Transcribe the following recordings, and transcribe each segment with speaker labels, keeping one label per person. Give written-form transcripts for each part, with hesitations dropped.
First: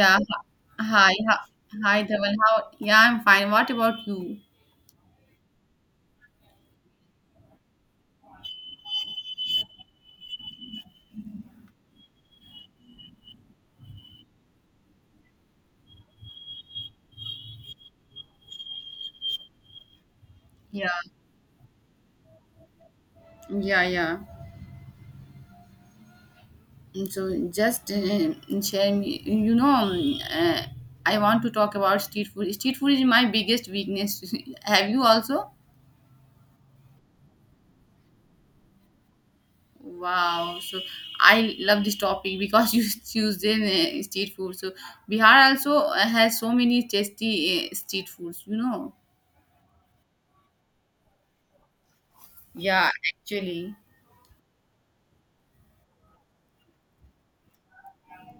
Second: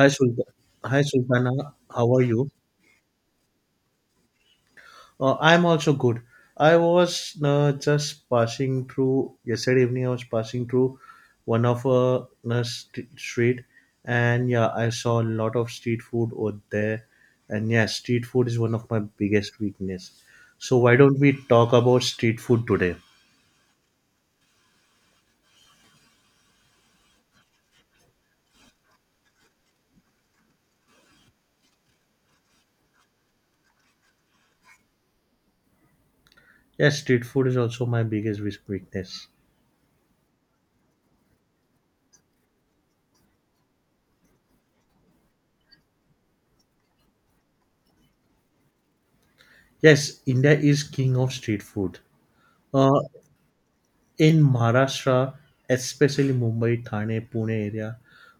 Speaker 1: Hi, Sultan, hi,
Speaker 2: Hi. Hi,
Speaker 1: Sultana.
Speaker 2: hi,
Speaker 1: How are
Speaker 2: Dhaval.
Speaker 1: you?
Speaker 2: How? Yeah, I'm fine. What about you?
Speaker 1: I'm also good. I was just passing through yesterday evening. I was passing through one of a st- street, and yeah, I saw a lot of street food over there. And yeah, street food is one of my biggest weakness. So
Speaker 2: Yeah.
Speaker 1: why don't we talk about street food today?
Speaker 2: Yeah, yeah. And so just sharing, I want to talk about street food. Street food is my biggest weakness. Have you also?
Speaker 1: Yes, street food is also my biggest weakness.
Speaker 2: Wow. So I love this topic because you choose the street food. So Bihar also has so many tasty street foods.
Speaker 1: Yes, India is king of street food.
Speaker 2: Yeah,
Speaker 1: Uh,
Speaker 2: actually.
Speaker 1: in Maharashtra, especially Mumbai, Thane, Pune area,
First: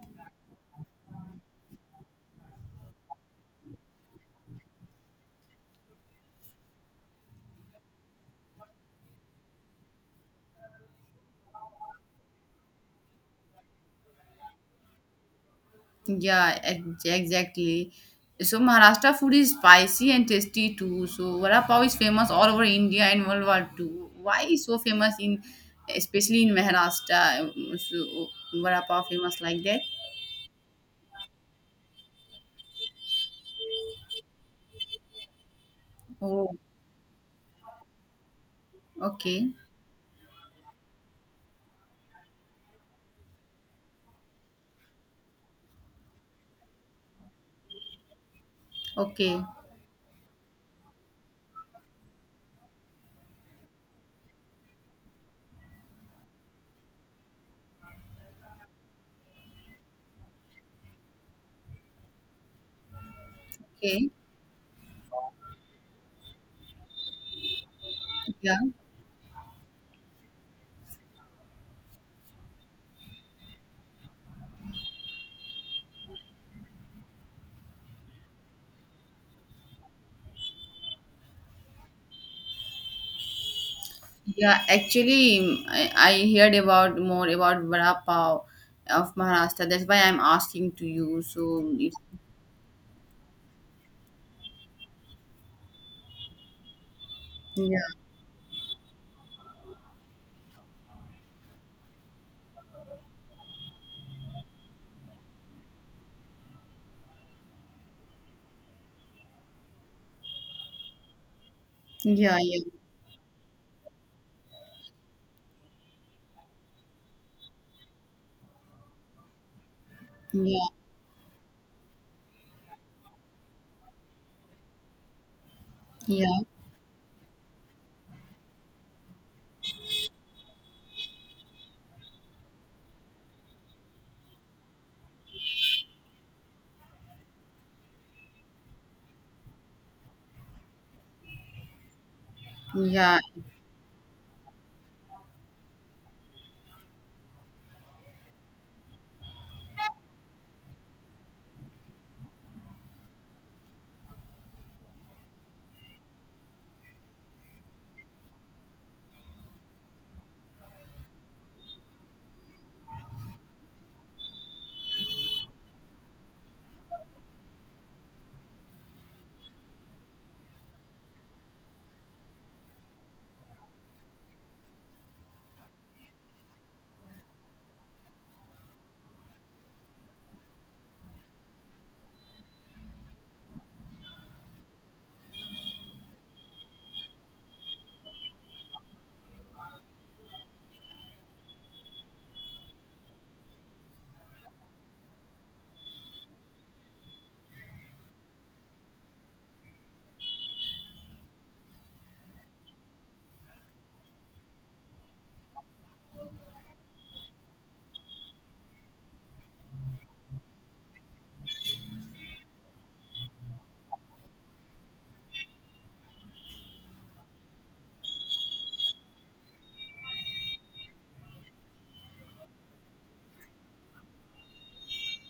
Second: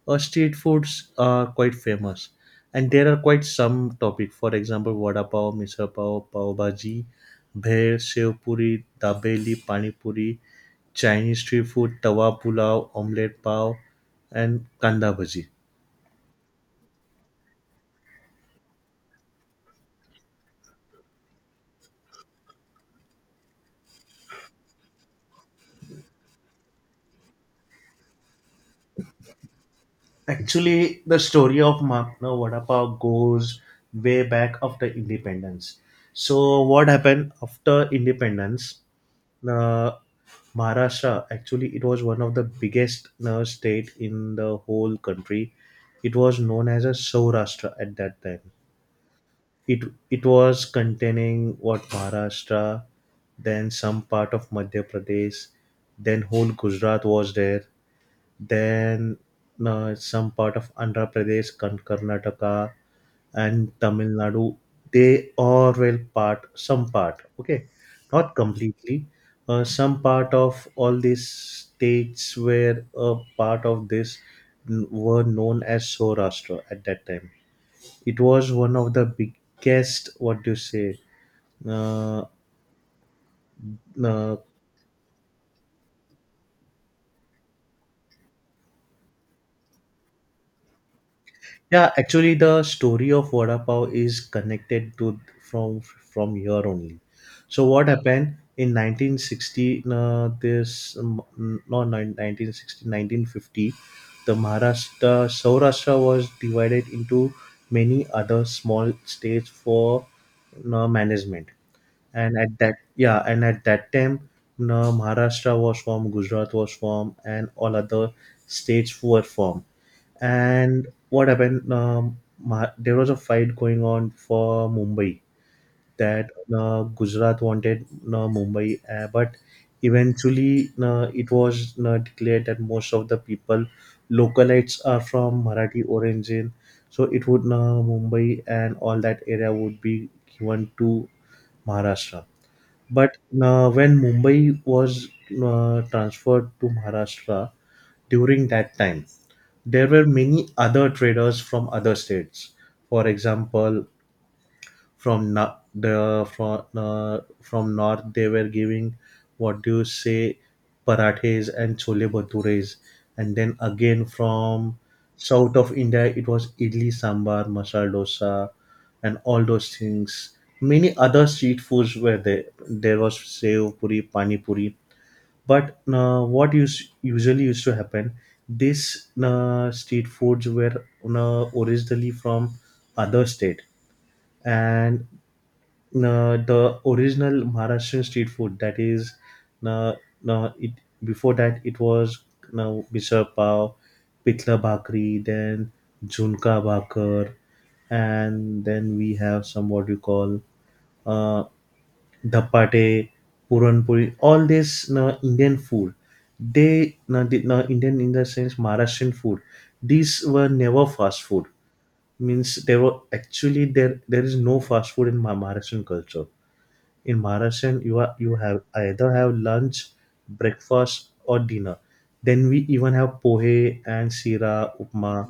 Speaker 1: street foods are quite famous, and there are quite some topic. For example, vada pav, misal pav, pav bhaji, bher, sev puri, dabeli, pani puri, Chinese street food, tawa pulao, omelette pav, and kanda bhaji.
Speaker 2: Yeah, exactly. So Maharashtra food is spicy and tasty too. So vada pav is famous all over India and World War II. Why is so famous in, especially in Maharashtra? So vada pav famous like that?
Speaker 1: Actually, the story of Mapna Vada Pav goes way back after independence.
Speaker 2: Oh,
Speaker 1: So, what happened after independence?
Speaker 2: okay,
Speaker 1: uh, Maharashtra. Actually, it was one of the biggest state in the whole country. It was known as a Saurashtra at that time.
Speaker 2: okay,
Speaker 1: It it was containing what Maharashtra, then some part of Madhya Pradesh, then whole Gujarat was there, then some part of Andhra Pradesh, Karnataka, and Tamil
Speaker 2: okay.
Speaker 1: Nadu. They all will part, some part, okay, not
Speaker 2: Yeah,
Speaker 1: completely. Some part of all these states were a part of this were known as Saurashtra at that time. It was one of the biggest, what do you say, uh, uh,
Speaker 2: yeah. Actually, I heard about more about vada pav of Maharashtra. That's why I'm asking to you. So
Speaker 1: yeah,
Speaker 2: it's,
Speaker 1: actually, the story of vada pav is connected to from from here only. So
Speaker 2: yeah,
Speaker 1: what happened in 1960? This no, nine- 1960, 1950, the Maharashtra Saurashtra was divided into many other small states for management and
Speaker 2: yeah,
Speaker 1: at
Speaker 2: yeah,
Speaker 1: that yeah and at that time Maharashtra was formed, Gujarat was formed, and all other states were formed.
Speaker 2: yeah,
Speaker 1: And what happened? There was a fight going on for Mumbai that
Speaker 2: yeah.
Speaker 1: Gujarat wanted Mumbai, but eventually it was declared that most of the people localites are from Marathi origin, so it would Mumbai and all that area would be given to Maharashtra. But
Speaker 2: Yeah,
Speaker 1: when Mumbai was transferred to Maharashtra during that time, there were many other traders from other states. For example, from na- the from north they were giving, what do you say, parathes and chole bhatures. And then again from south of India, it was idli sambar, masala dosa, and all those things. Many other street foods were there. There was sev puri, pani puri. But uh, what us- usually used to happen, these street foods were originally from other state. And the original Maharashtrian street food, that is, uh, it before that it was, now, misal pav, pitla bhakri, then junka bhakar, and then we have some, what you call, uh, dhapate, puran puri. All this Indian food. They, Indian in the sense Maharashtrian food. These were never fast food. Means there were actually there is no fast food in Maharashtrian culture. In Maharashtrian, you have either have lunch, breakfast, or dinner. Then we even have pohe and sira upma.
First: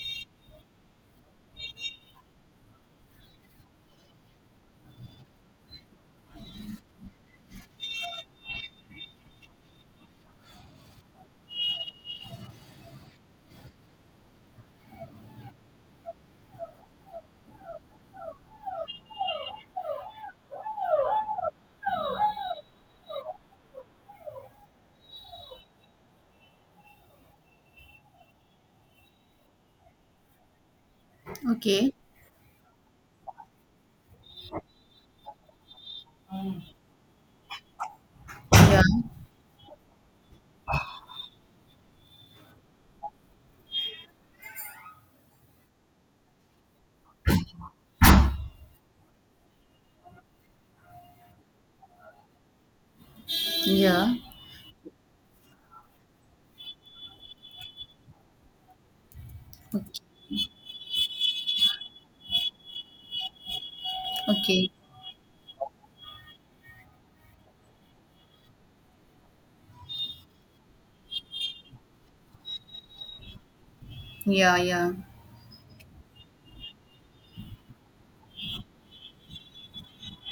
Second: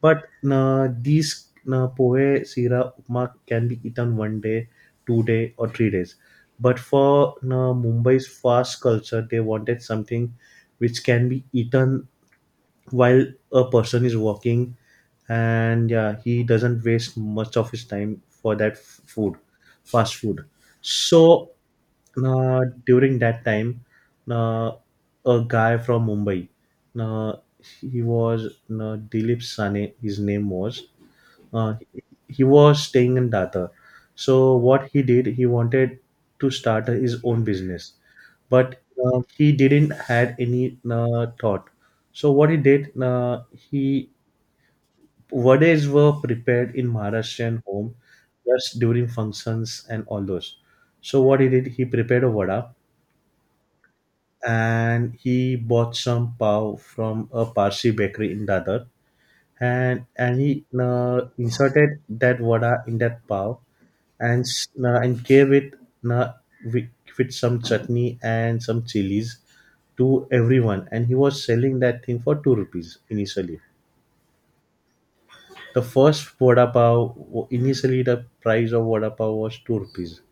Speaker 1: But these pohe, sira, upma can be eaten one day, two day, or 3 days. But for Mumbai's fast culture, they wanted something which can be eaten while a person is walking, and yeah, he doesn't waste much of his time for that food, fast food. So during that time, uh, a guy from Mumbai, uh, he was, Dilip Sane his name was. uh,
Speaker 2: okay.
Speaker 1: he was staying in Data. So what he did, he wanted to start his own business, but
Speaker 2: Yeah.
Speaker 1: he didn't had any thought. So what he did, he, verdades were prepared in Maharashtrian home just during functions and all those. So what he did, he prepared a vada,
Speaker 2: Yeah.
Speaker 1: and he bought some pav from a Parsi bakery in Dadar,
Speaker 2: Okay.
Speaker 1: and he inserted that vada in that pav and
Speaker 2: Okay.
Speaker 1: and gave it uh, with, with some chutney and some chilies to everyone, and he was selling that thing for 2 rupees initially.
Speaker 2: Yeah, yeah.
Speaker 1: The first vada pav, initially the price of vada pav was 2 rupees.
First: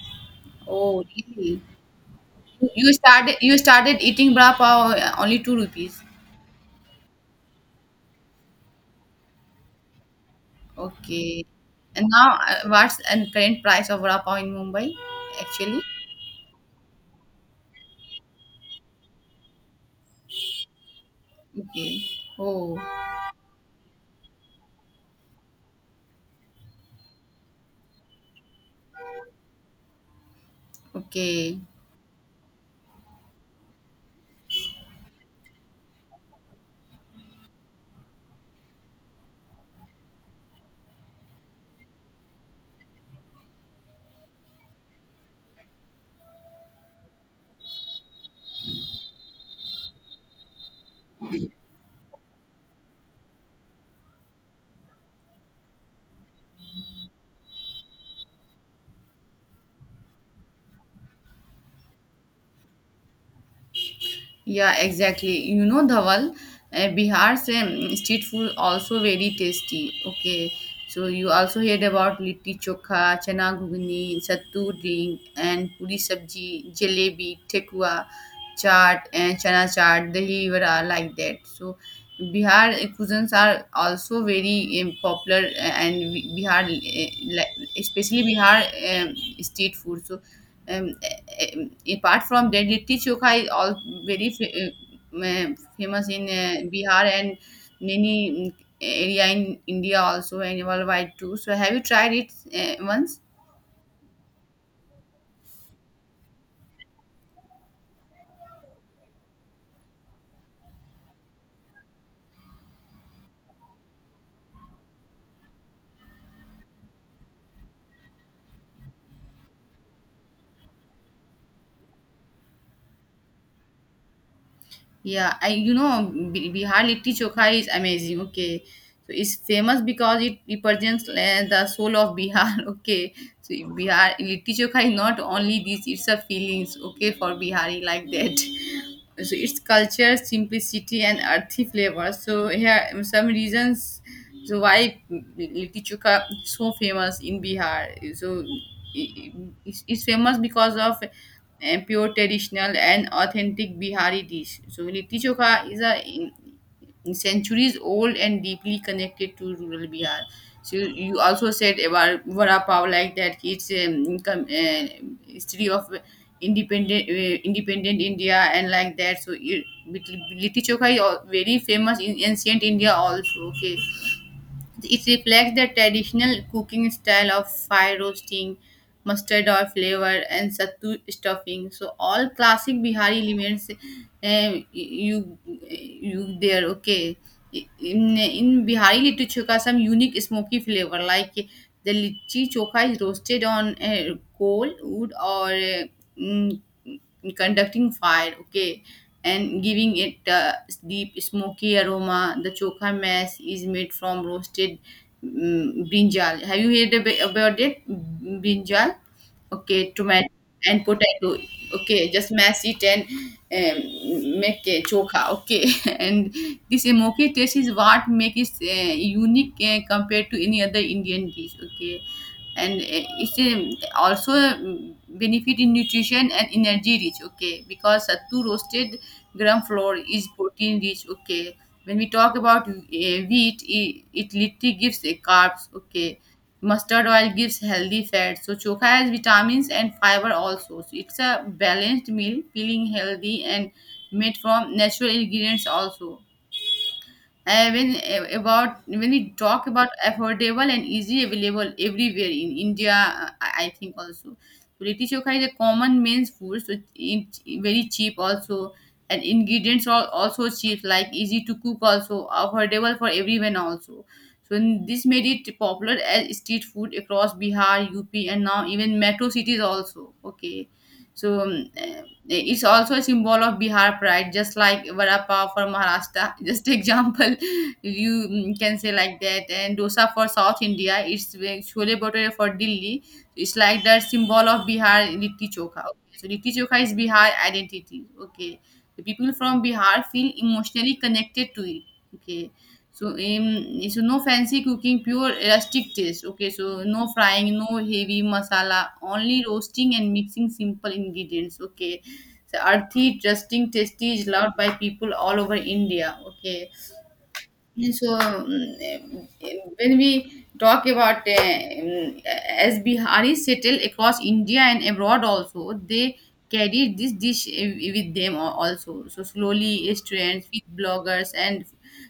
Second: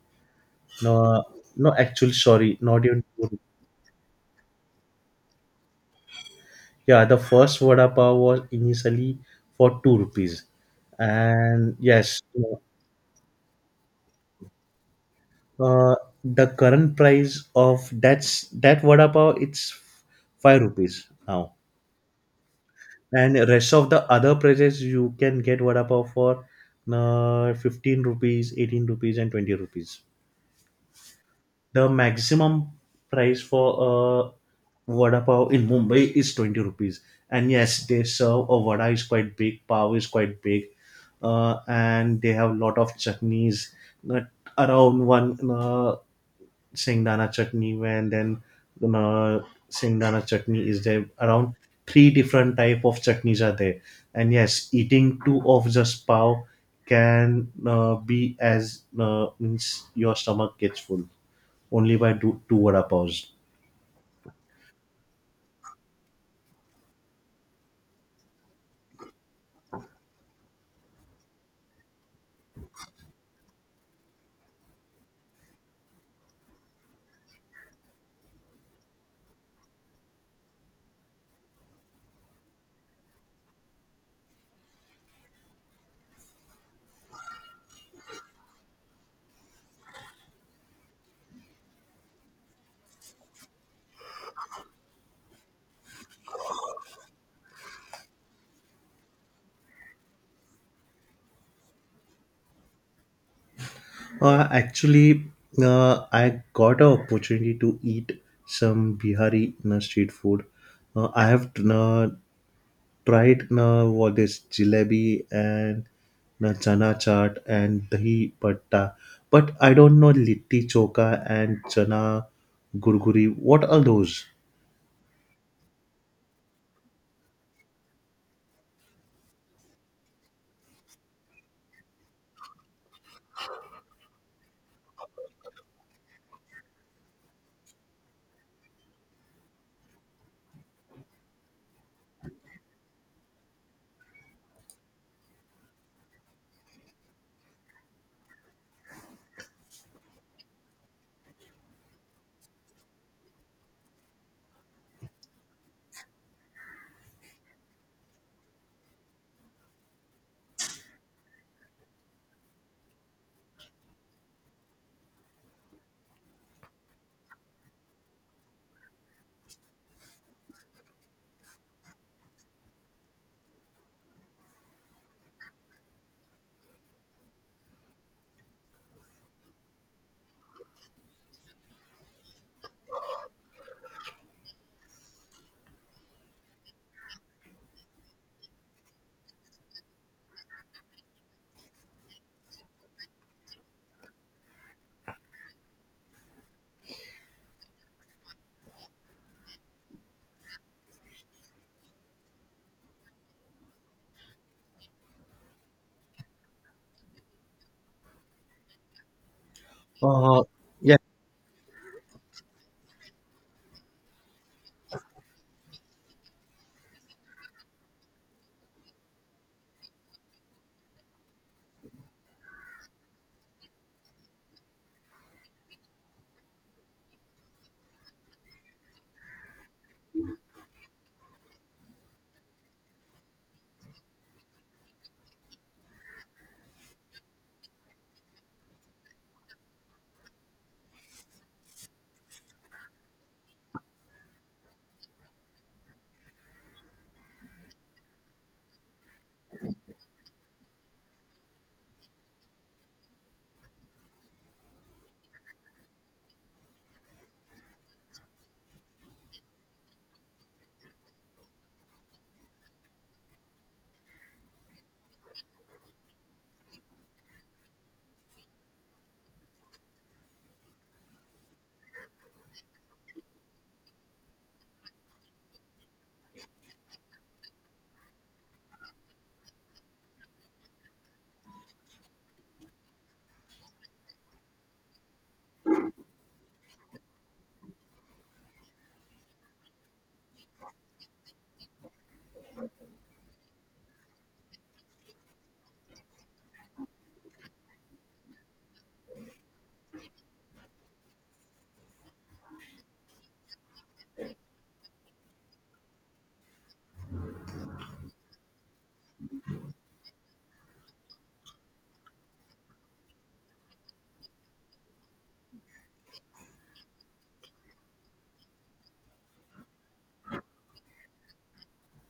Speaker 2: Oh,
Speaker 1: No,
Speaker 2: really?
Speaker 1: no, actually, sorry, not
Speaker 2: You
Speaker 1: even
Speaker 2: started
Speaker 1: two.
Speaker 2: you started eating bra pav only 2 rupees.
Speaker 1: Yeah, the first vada pav was initially for 2 rupees,
Speaker 2: Okay.
Speaker 1: and
Speaker 2: And
Speaker 1: yes,
Speaker 2: now what's the current price of bra pav in Mumbai actually?
Speaker 1: uh, the current price of that vada pav, it's 5 rupees now,
Speaker 2: Okay. Oh,
Speaker 1: and rest of the other prices you can get vada pav for 15 rupees, 18 rupees, and 20 rupees.
Speaker 2: okay.
Speaker 1: The maximum price for a vada pav in Mumbai is 20 rupees. And yes, they serve a vada is quite big, pav is quite big, and they have a lot of chutneys, not around one Singdana chutney, and then uh, Singdana chutney is there. Around three different type of chutneys are there. And yes, eating two of just pav can be as means your stomach gets full only by do, two vada paws.
Speaker 2: Yeah, exactly. You know, Dhawal, Bihar's street food also very tasty. Okay, so you also heard about litti chokha, chana ghugni, sattu drink, and puri sabji, jalebi, tekwa, chaat, and chana chaat, dahi vada, like that. So Bihar cuisines are also very popular, and especially Bihar street food. So. um, um, Apart from that, litti chokha is all very um, uh, famous in Bihar and many area in India also and worldwide too. So have you tried it once?
Speaker 1: Actually, I got an opportunity to eat some Bihari street food. I have tried what is jalebi and chana chaat and dahi patta, but I don't know litti choka and chana gurguri. What are those?
Speaker 2: Yeah, I you know B- Bihar litti chokha is amazing. Okay, so it's famous because it represents the soul of Bihar. Okay, so Bihar litti chokha is not only this; it's a feelings. Okay, for Bihari like that. So its culture, simplicity, and earthy flavor. So here some reasons so why Litti Chokha is so famous in Bihar? So it- it's famous because of pure traditional and authentic Bihari dish. So Litti Chokha is a in centuries old and deeply connected to rural Bihar. So you also said about vada pav like that. It's history of independent India and like that. So litti chokha is very famous in ancient India also. Okay, it reflects the traditional cooking style of fire roasting, mustard oil flavor, and sattu stuffing. So all classic Bihari elements, uh, you you there. Okay, in Bihari little chokha some unique smoky flavor like the litti chokha is roasted on coal, wood, or mm, conducting fire. Okay, and giving it a deep smoky aroma. The chokha mess is made from roasted brinjal. Have you heard about it? Brinjal, okay, tomato
Speaker 1: Uh,
Speaker 2: and
Speaker 1: yeah.
Speaker 2: potato. Okay, just mash it and make a chokha. Okay, and this smoky taste is what makes it unique compared to any other Indian dish. Okay, and it's also benefit in nutrition and energy rich. Okay, because sattu roasted gram flour is protein rich. Okay, when we talk about wheat, it literally gives carbs. Okay, mustard oil gives healthy fat, so choka has vitamins and fiber also, so it's a balanced meal feeling healthy and made from natural ingredients also. When we talk about affordable and easily available everywhere in India, I think also. So Litti chokha is a common men's food, so it's very cheap also, and ingredients are also cheap, like easy to cook also, affordable for everyone also. So this made it popular as street food across Bihar, UP, and now even metro cities also. Okay, so it's also a symbol of Bihar pride, just like vada pav for Maharashtra. Just example, you can say like that. And dosa for South India, it's chole bhature for Delhi. It's like the symbol of Bihar litti chokha. Okay, so litti chokha is Bihar identity. Okay, the people from Bihar feel emotionally connected to it. Okay. So no fancy cooking, pure rustic taste. Okay, so no frying, no heavy masala, only roasting and mixing simple ingredients. Okay, so Arthi trusting tasty is loved by people all over India. Okay. So, when we talk about mm, as Biharis settle across India and abroad also, they carry this dish with them also. So slowly, restaurants, food bloggers, and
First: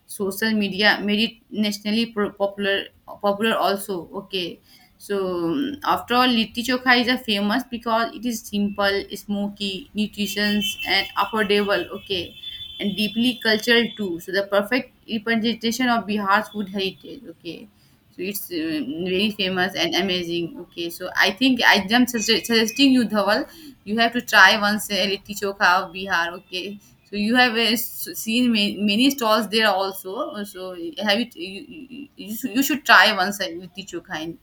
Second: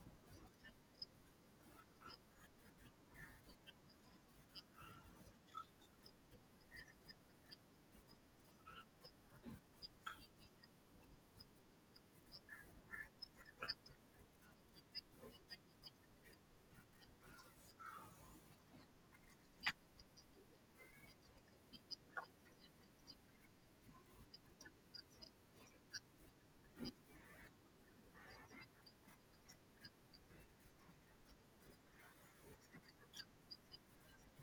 Speaker 2: social media made it nationally popular. Popular also. Okay. So after all, litti chokha is a famous because it is simple, smoky, nutritious, and affordable. Okay, and deeply cultural too. So the perfect representation of Bihar's food heritage. Okay, so it's very famous and amazing. Okay, so I think I am suggesting you Dhawal, you have to try once a litti chokha of Bihar. Okay. So you have seen many stalls there also. So have it you, you, you should try once a litti chokha.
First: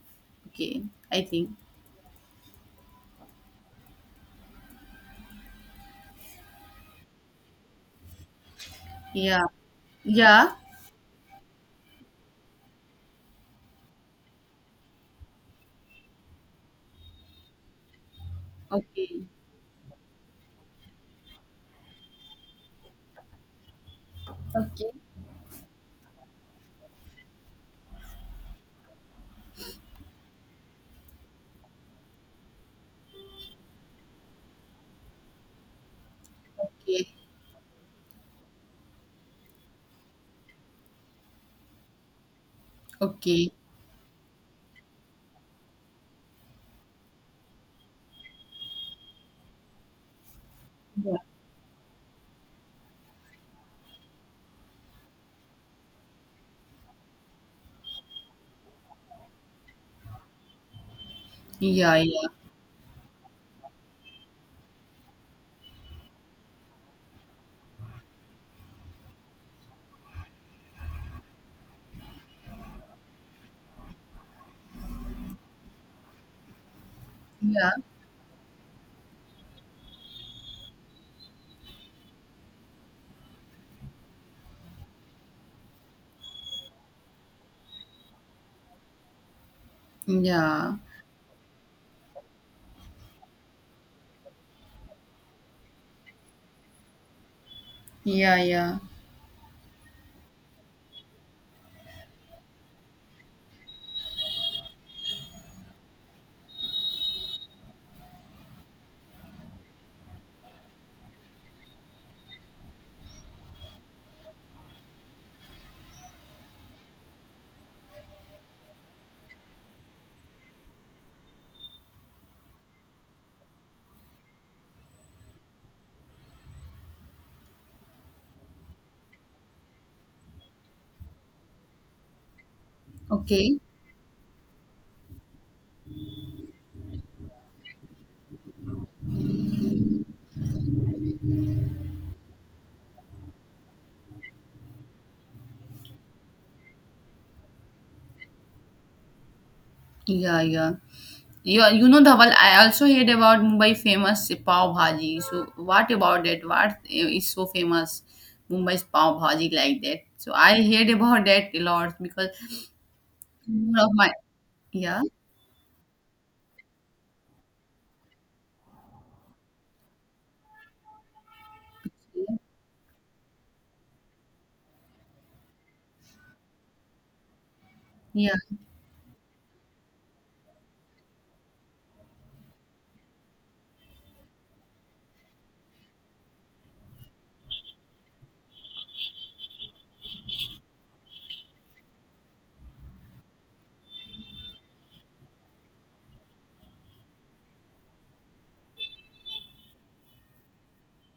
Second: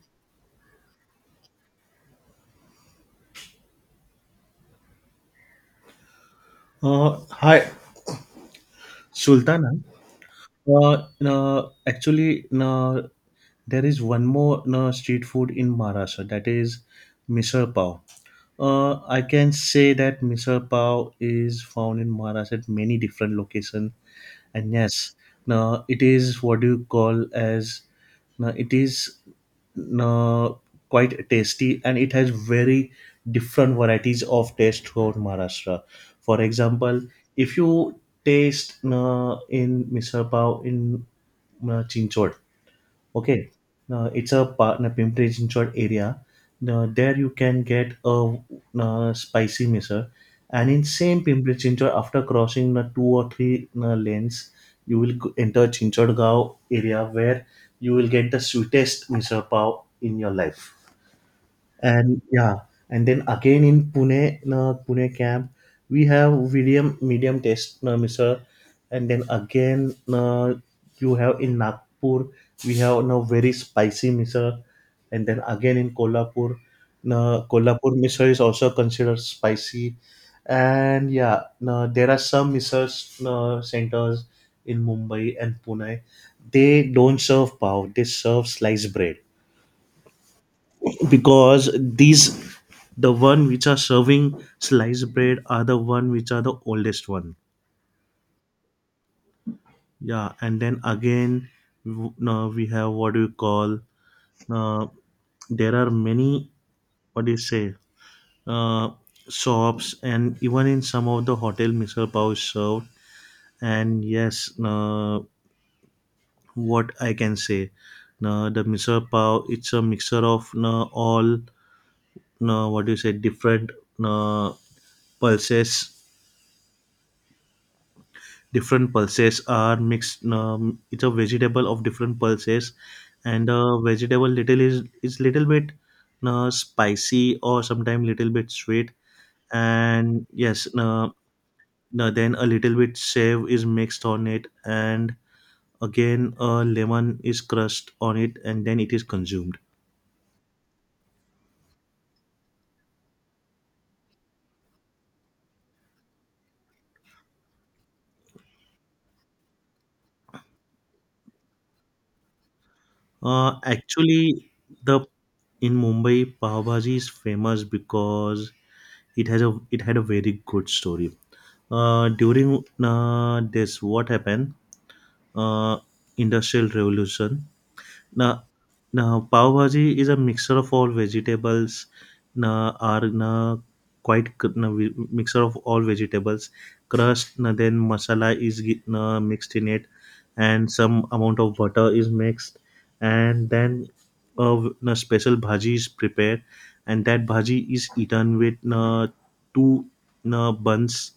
Speaker 2: Okay, I think
Speaker 1: Hi,
Speaker 2: yeah,
Speaker 1: Sultana.
Speaker 2: yeah,
Speaker 1: No, actually, no, there is one more no, street food in Maharashtra, that is misal pav. I
Speaker 2: okay.
Speaker 1: can say that misal pav is found in Maharashtra at many different locations, and
Speaker 2: Okay.
Speaker 1: yes, no, it is what you call as no, it is uh, quite tasty and it has very different varieties of taste throughout Maharashtra. For example,
Speaker 2: Okay.
Speaker 1: if you taste in Misal Pav in Chinchod, okay,
Speaker 2: Okay.
Speaker 1: it's a part a Pimpri Chinchwad area. Now, there you can get a, uh, spicy miso, and in same Pimpri Chinchwad, after crossing the two or three lanes, enter Chinchwad gao area, where you will get the sweetest miso pav in your life.
Speaker 2: Yeah.
Speaker 1: And
Speaker 2: Yeah.
Speaker 1: yeah, and then again in Pune, Pune camp, we have medium test, Mr. And then again, you have in Nagpur, we have now very spicy Mr. And then again in Kolhapur,
Speaker 2: Yeah,
Speaker 1: Kolhapur Mr. is also considered spicy. And yeah, there are some research centers in Mumbai and Pune. They don't serve pav; they serve sliced bread,
Speaker 2: yeah,
Speaker 1: because these, the one which are serving sliced bread are the one which are the oldest one.
Speaker 2: yeah, yeah.
Speaker 1: Yeah, and then again, now we have, what do you call, uh, there are many, what do you say, uh, shops and even in some of the hotel misal pav is served. And yes, what I can say, the misal pav, it's a mixture of all, what do you say, different uh, pulses, different pulses are mixed, it's a vegetable of different pulses, and
Speaker 2: Okay,
Speaker 1: the vegetable little is little bit spicy or sometimes little bit sweet. And yes, no, then a little bit save is mixed on it, and again a lemon is crushed on it, and then it is consumed.
Speaker 2: yeah, yeah. Yeah, you know the well. I also heard about Mumbai famous pav bhaji. So what about it? What is so famous Mumbai's pav bhaji like that? So I heard about that a lot because one of my,
Speaker 1: Actually, the,
Speaker 2: yeah,
Speaker 1: in Mumbai pav bhaji is famous because it had a very good story. During this, what happened? Uh, Industrial Revolution. Now,
Speaker 2: yeah.
Speaker 1: now pav bhaji is a mixture of all vegetables. Now, are now quite mixture of all vegetables. Crust. Now, then masala is now, mixed in it, and some amount of butter is mixed, and then a now, special bhaji is prepared, and that bhaji is eaten with now, two now, buns.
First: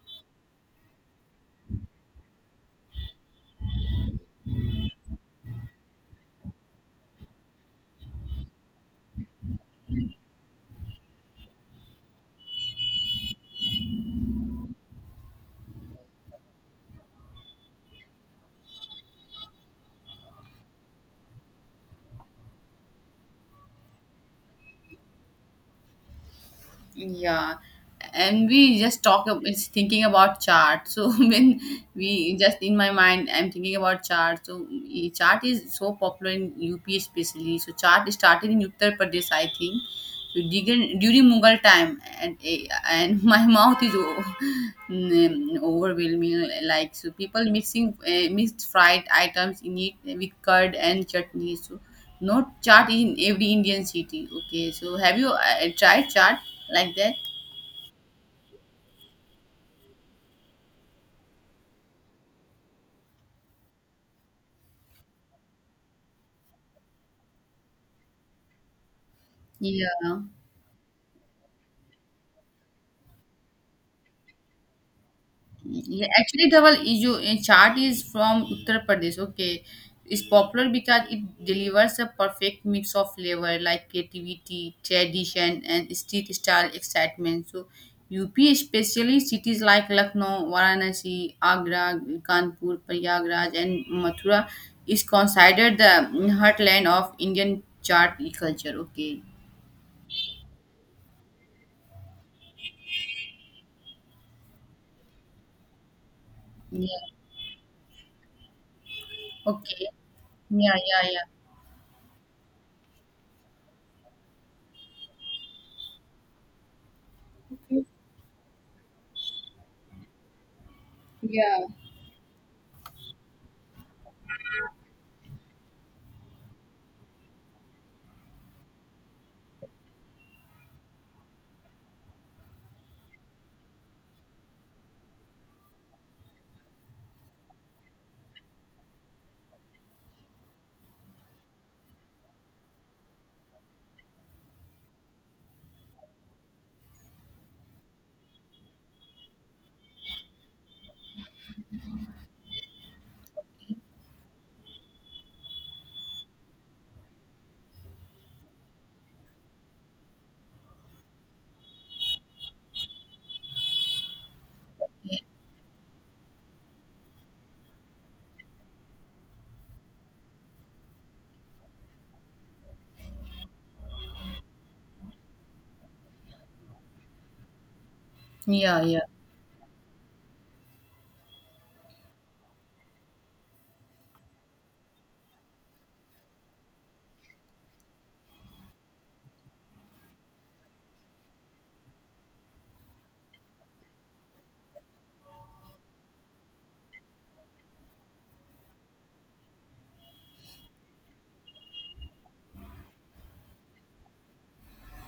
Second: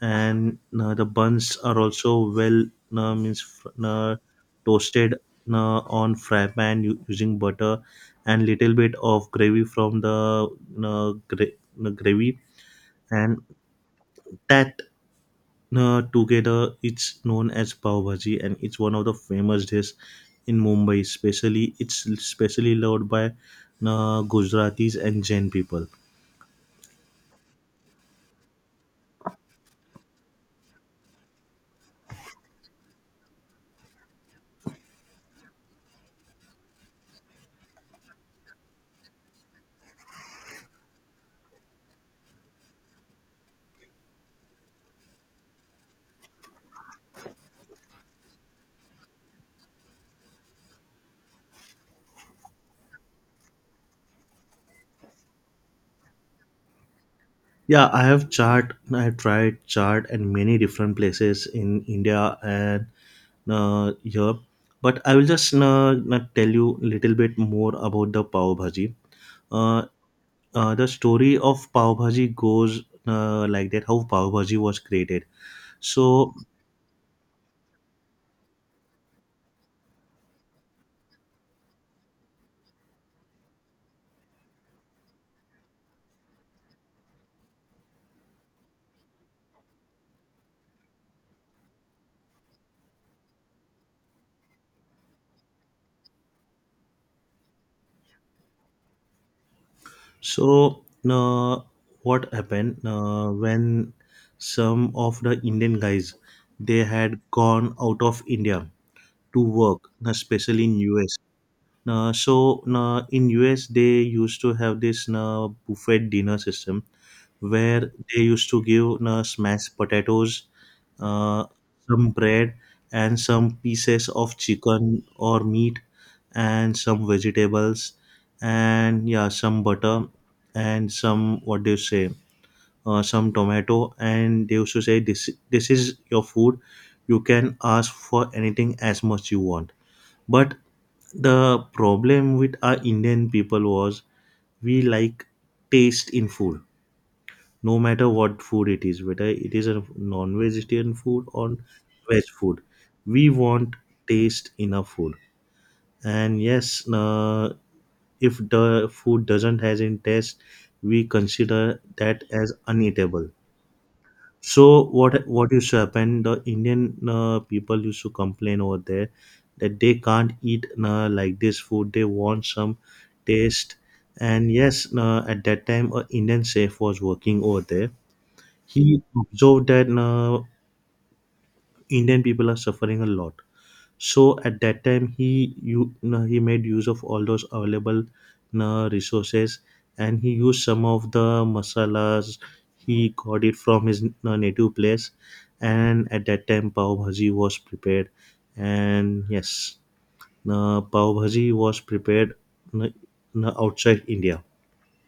Speaker 1: And the buns are also well, uh, means fr- uh, toasted uh, on fry pan using butter and little bit of gravy from the uh, gra- gravy, and that together it's known as pav bhaji, and it's one of the famous dish in Mumbai, especially it's especially loved by Gujaratis and Jain people.
Speaker 2: Yeah, and we just talk. It's thinking about chart. So when we just in my mind, I'm thinking about chart. So chart is so popular in UP especially. So chart started in Uttar Pradesh, I think. So during Mughal time, and my mouth is overwhelming. Like so, people mixing mixed fried items in it with curd and chutney. So not chaat in every Indian city. Okay, so have you tried chaat like that?
Speaker 1: Yeah, I have chaat, I have tried chaat and many different places in India and here, but I will just tell you little bit more about the pav bhaji. Uh,
Speaker 2: Yeah.
Speaker 1: the story of pav bhaji goes like that: how pav bhaji was created.
Speaker 2: Yeah,
Speaker 1: So,
Speaker 2: actually, Dhawal, chaat is from Uttar Pradesh. Okay, it's popular because it delivers a perfect mix of flavor like creativity, tradition, and street style excitement. So, UP, especially cities like Lucknow, Varanasi, Agra, Kanpur, Prayagraj, and Mathura, is considered the heartland of Indian chaat culture. Okay,
Speaker 1: so uh, what happened when some of the Indian guys, they
Speaker 2: yeah,
Speaker 1: had gone out of India to
Speaker 2: okay,
Speaker 1: work, especially
Speaker 2: yeah,
Speaker 1: in
Speaker 2: yeah,
Speaker 1: US.
Speaker 2: yeah,
Speaker 1: So in US they used to have this buffet dinner system
Speaker 2: okay.
Speaker 1: where they used to give smashed potatoes, uh,
Speaker 2: Yeah.
Speaker 1: some bread, and some pieces of chicken or meat, and some vegetables, and yeah, some butter, and some, what do you say, some tomato, and they used to say this, this is your food. You can ask for anything as much you want, but the problem with our Indian people was we like taste in food, no matter what food it is, whether it is a non-vegetarian food or veg food. We want taste in our food, and yes, if the food doesn't has any taste, we consider that as uneatable. So
Speaker 2: Yeah,
Speaker 1: what used to happen? The Indian people used to complain over there that they can't eat like this food. They want some taste. And yes, at that time, an Indian chef was working over there.
Speaker 2: yeah. Yeah.
Speaker 1: He observed that Indian people are suffering a lot. So at that time, he made use of all those available resources, and he used some of the masalas he got it from his native place. And at that time, pav bhaji was prepared, and yes, pav bhaji was prepared uh, outside India.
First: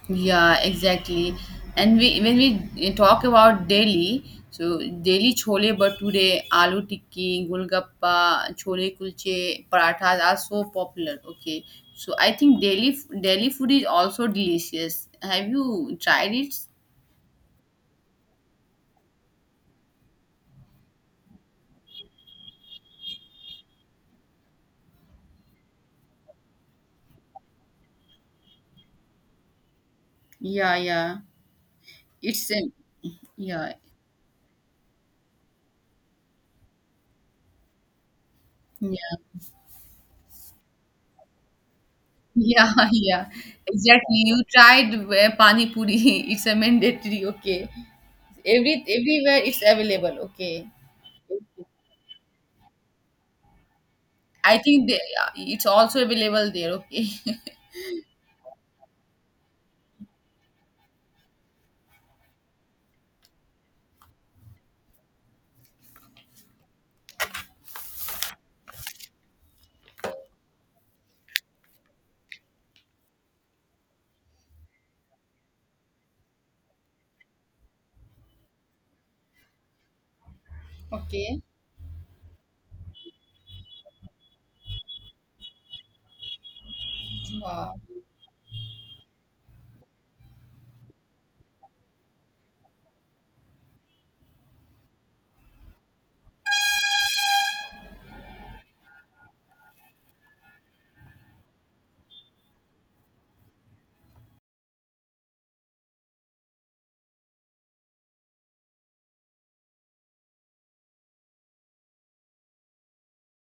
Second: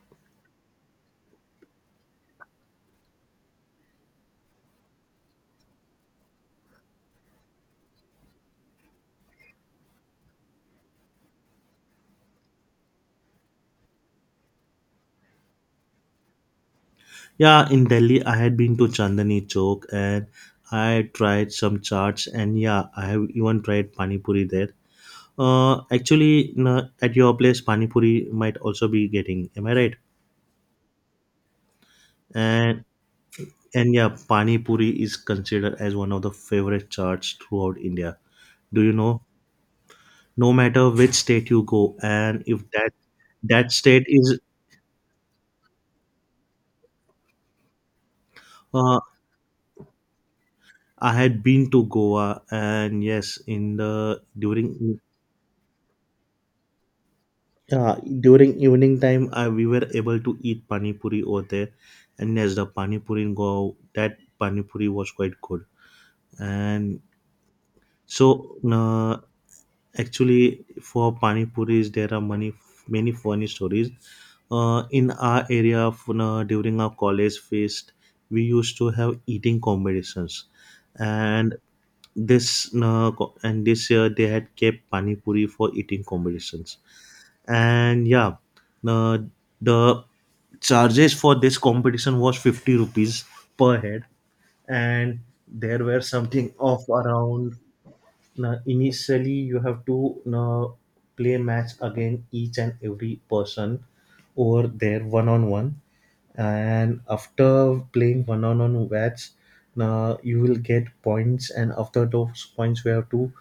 Speaker 2: Yeah, exactly. And we when we eh, talk about Delhi, so Delhi chole bhature, aloo tikki, golgappa, chole kulche, parathas are so popular. Okay, so I think Delhi food is also delicious. Have you tried it?
Speaker 1: Yeah, in Delhi, I had been to Chandani Chowk and I tried some chaats, and yeah, I have even tried pani puri there. Actually, no, at your place, pani puri might also be getting. Am I right?
Speaker 2: Yeah, yeah. It's
Speaker 1: And
Speaker 2: yeah,
Speaker 1: and yeah, pani puri is considered as one of the favorite chaats throughout India. Do you
Speaker 2: yeah,
Speaker 1: know? No matter which state you go, and if
Speaker 2: yeah,
Speaker 1: that
Speaker 2: yeah.
Speaker 1: that state
Speaker 2: Exactly.
Speaker 1: is,
Speaker 2: You tried pani puri. It's a mandatory. Okay, every
Speaker 1: uh,
Speaker 2: everywhere it's available. Okay.
Speaker 1: I had been to Goa, and yes, in the
Speaker 2: I think
Speaker 1: during
Speaker 2: it's also available there. Okay.
Speaker 1: yeah, during evening time, we were able to eat pani puri over there, and yes, the pani puri in Goa, that pani puri was quite good. And so, uh, actually, for pani puris, there are many funny stories. In our area, during our college feast, we used to have eating competitions,
Speaker 2: Okay.
Speaker 1: and this year they had kept pani puri for eating competitions.
Speaker 2: Wow.
Speaker 1: And yeah, the the charges for this competition was 50 rupees per head, and there were something of around now, initially, you have to now play match again each and every person over there one on one, and after playing one on one match, now you will get points, and after those points, we have to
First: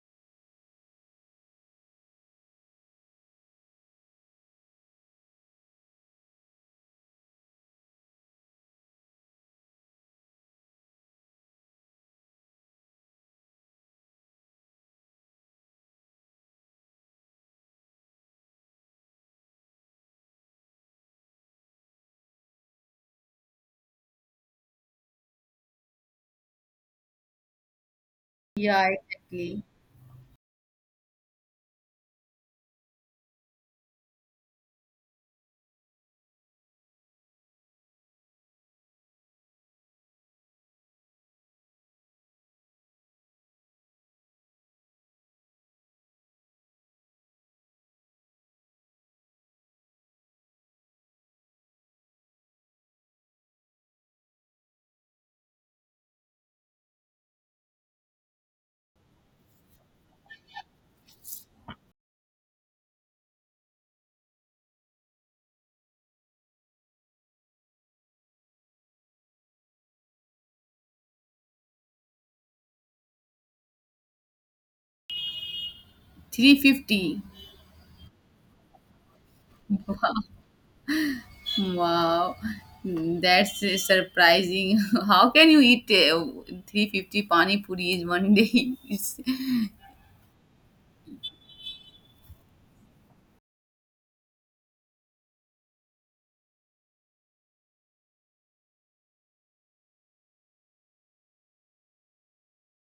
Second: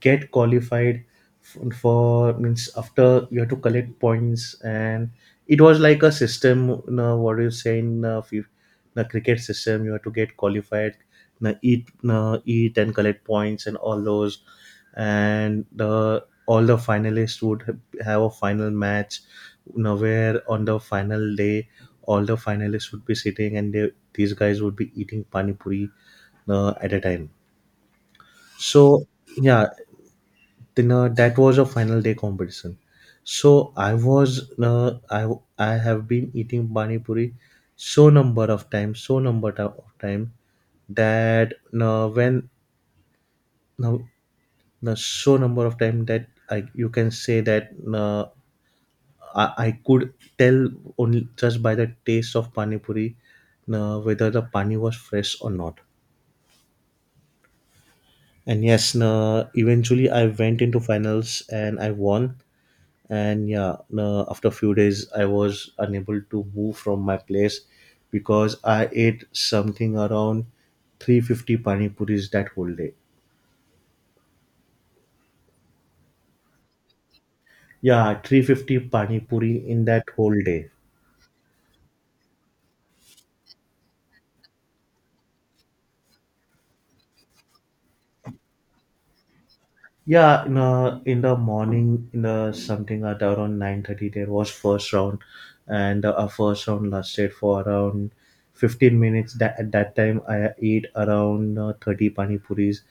Speaker 1: get qualified for, means after you have to collect points, and it was like a system, what do you say in the cricket system. You have to get qualified, eat, eat and collect points and all those, and the all the finalists would have a final match, where on the final day all the finalists would be sitting and these guys would be eating pani puri at a time.
Speaker 2: Yeah,
Speaker 1: So
Speaker 2: exactly.
Speaker 1: yeah, then, that was a final day competition. So I was I have been eating pani puri, so number of time that, when now so number of time that I you can say that, I could tell only just by the taste of pani puri whether the pani was fresh or not. And yes, eventually I went into finals and I won. And yeah, no, after a few days I was unable to move from my place because I ate something around 350 pani puris that whole day.
Speaker 2: 350.
Speaker 1: Yeah, 350 pani puri in that
Speaker 2: Wow.
Speaker 1: whole day.
Speaker 2: Wow. Hmm, that's surprising. How can you eat 350 pani puri is one day? It's
Speaker 1: Yeah, in the morning, in the something at around 9:30, there was first round, and our first round lasted for around 15 minutes. That at that time, I ate around 30 pani puris.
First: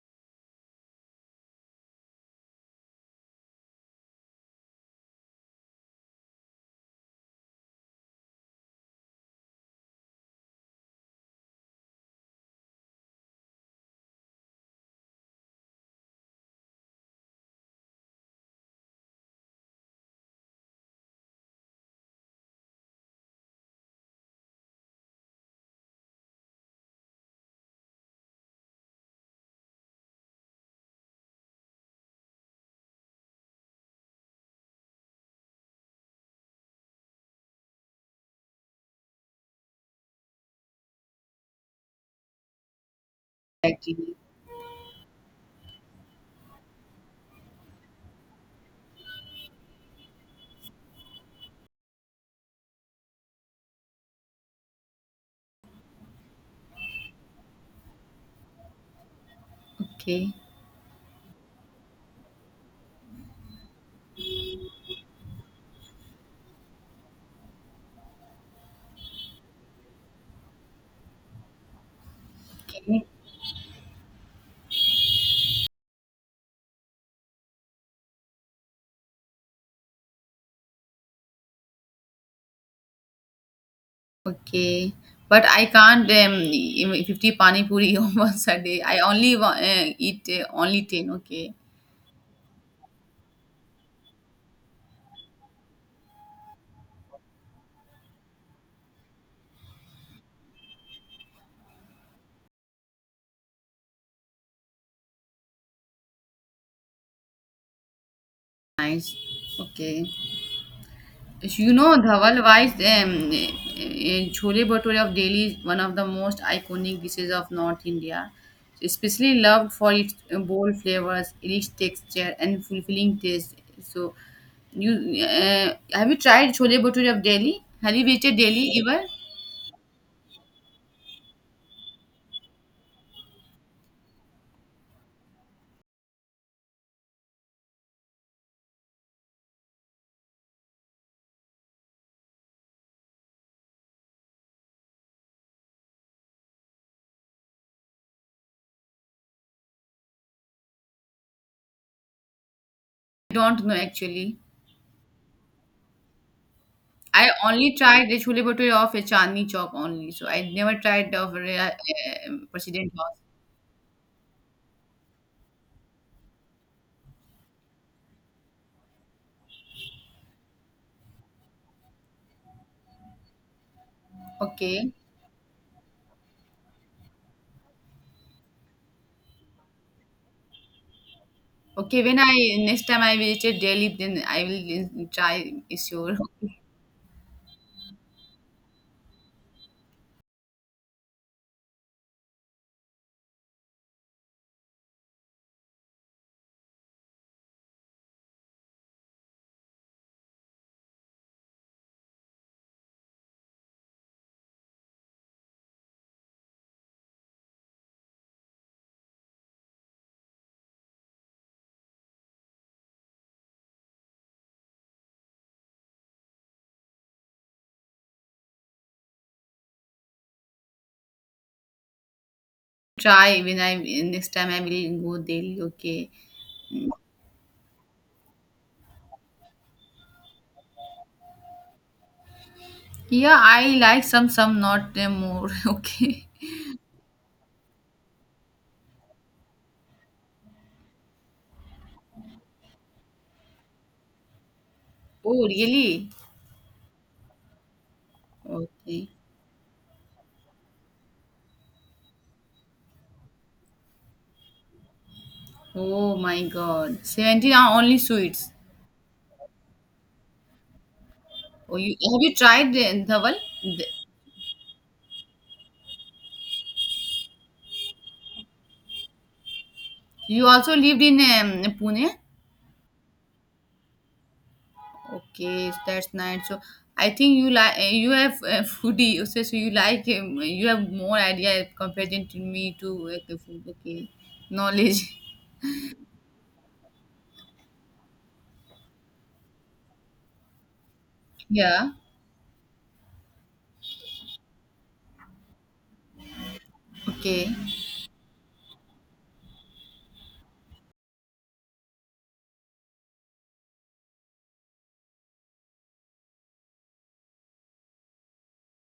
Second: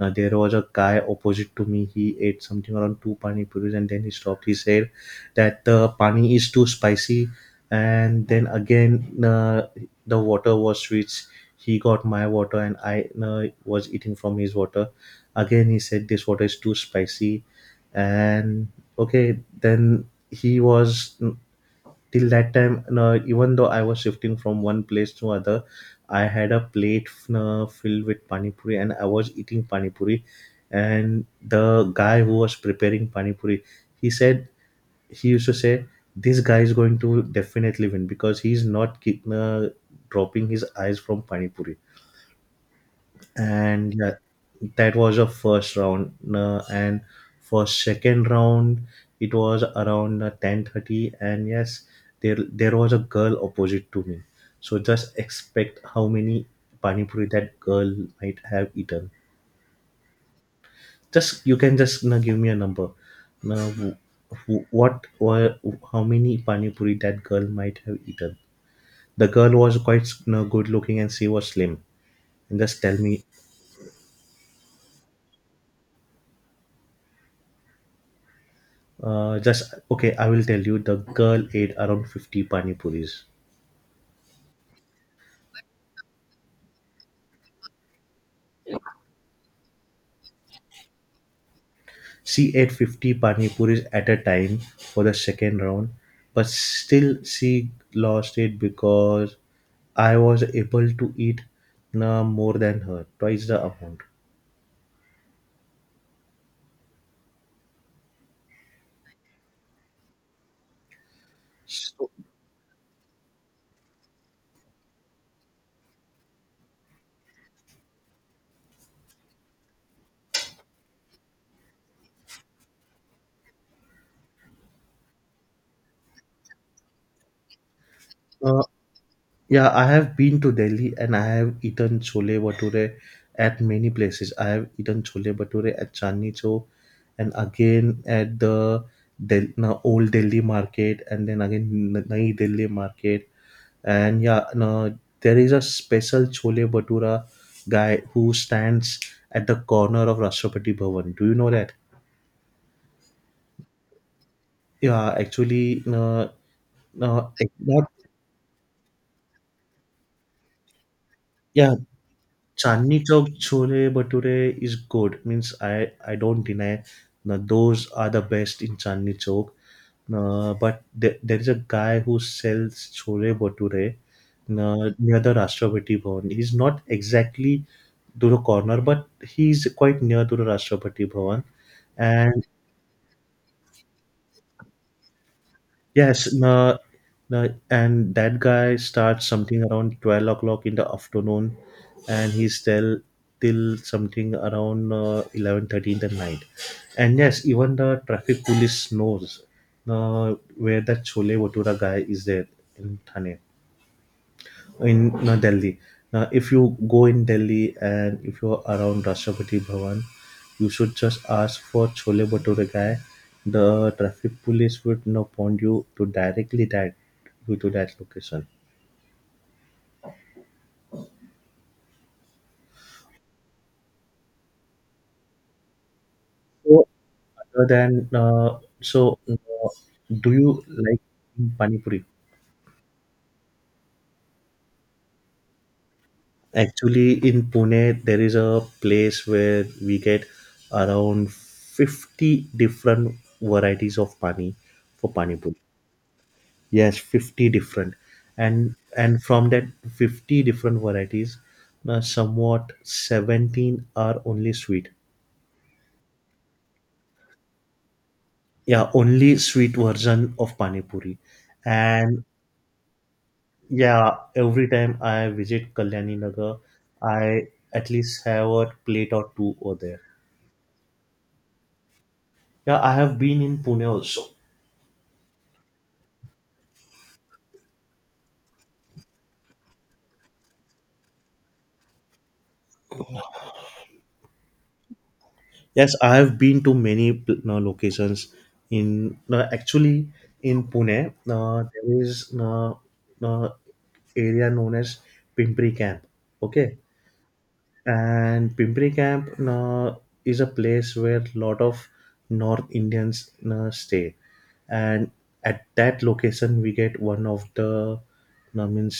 Speaker 1: Now there was a guy opposite to me. He ate something around two pani puris, and then he stopped. He said that the pani is too spicy, and then again the water was switched. He got my water, and I was eating from his water. Again, he said this water is too spicy, and okay, then he was till that time. No, even though I was shifting from one place to other, I had a plate no, filled with pani puri, and I was eating pani puri. And the guy who was preparing pani puri, he said he used to say, "This guy is going to definitely win because he's not dropping his eyes from pani puri." And yeah,
Speaker 2: actually
Speaker 1: that was the first round. And for second round, it was around 10:30, and yes, there was a girl opposite to me. So just expect how many pani puri that girl might have eaten.
Speaker 2: okay.
Speaker 1: Just You can just give me a number. Now, wh- wh- what were how many pani puri that girl might have eaten? The girl was quite good looking, and she was slim. And just tell
Speaker 2: Okay.
Speaker 1: me. Just, okay, I will tell you. The girl ate around 50 pani puris.
Speaker 2: Okay. But I can't eat 50 pani puri once a day. I only eat only 10. Okay.
Speaker 1: She ate 50 pani puris at a time for the second round, but still she lost it because I was able to eat more than her, twice the amount.
Speaker 2: Nice. Okay. You know,
Speaker 1: So
Speaker 2: Dhawal Wise, Chole Bhature of Delhi is one of the most iconic dishes of North India, especially loved for its bold flavors, rich texture, and fulfilling taste. So, you have you tried Chole Bhature of Delhi? Have you visited
Speaker 1: uh,
Speaker 2: Delhi ever?
Speaker 1: yeah, I have been to Delhi and I have eaten chole bhature at many places. I have eaten chole bhature at Chandni Chowk and again at the old Delhi market and then again Nai Delhi market. And yeah, na, there is a special chole bhatura guy who stands at the corner of Rashtrapati Bhavan. Do you know that?
Speaker 2: I don't know actually.
Speaker 1: Yeah, actually, no,
Speaker 2: I
Speaker 1: no, like,
Speaker 2: only
Speaker 1: not
Speaker 2: tried the Chole Bhature of a Chandni Chowk only, so I never tried of
Speaker 1: yeah.
Speaker 2: President
Speaker 1: Chandni
Speaker 2: House.
Speaker 1: Chowk Chhole Bhature is good. Means I don't deny. Now, those are the best in Chandni Chowk. But there is a guy who sells chole bhature
Speaker 2: Okay.
Speaker 1: near the Rashtrapati Bhavan. He's not exactly Duro corner, but he's quite near Duro Rashtrapati Bhavan.
Speaker 2: Okay, when
Speaker 1: And
Speaker 2: I next time I visit Delhi, then I will try. Is your
Speaker 1: yes, no, no, and that guy starts something around 12 o'clock in the afternoon, and he's still till something around 11:30 in the night. And yes, even the traffic police knows where that chole bhatura guy is there in thane in Delhi. Now, if you go in Delhi and if you're around Rashtrapati Bhavan, you should just ask for chole bhature guy. The traffic police would now point you to directly that you to that location.
Speaker 2: try when I next time I will go Delhi. Okay.
Speaker 1: So, other than uh, so, uh, do you like pani puri?
Speaker 2: Yeah, I like some not more. Okay.
Speaker 1: Actually, in Pune, there is a place where we get around 50 different varieties of pani for pani
Speaker 2: Oh,
Speaker 1: puri.
Speaker 2: really?
Speaker 1: Yes, 50 different. And
Speaker 2: Okay.
Speaker 1: and from that 50 different varieties, somewhat 17 are only sweet.
Speaker 2: Oh my God. 17 are only sweets.
Speaker 1: Yeah, only sweet version of pani puri.
Speaker 2: Oh, you have
Speaker 1: And
Speaker 2: you tried the Dhawal? The-
Speaker 1: yeah, every time I visit Kalyani Nagar, I at least have a plate or two over there.
Speaker 2: You also lived in Pune?
Speaker 1: Yeah, I have been in Pune also.
Speaker 2: Okay, that's nice. So I think you have a foodie, so you like you have more idea compared to me to okay, food. Okay, knowledge.
Speaker 1: Yes, I have been to many locations in actually in Pune.
Speaker 2: Yeah.
Speaker 1: There is uh, area known as Pimpri Camp. Okay,
Speaker 2: Okay.
Speaker 1: and Pimpri Camp is a place where lot of North Indians stay, and at that location we get one of the means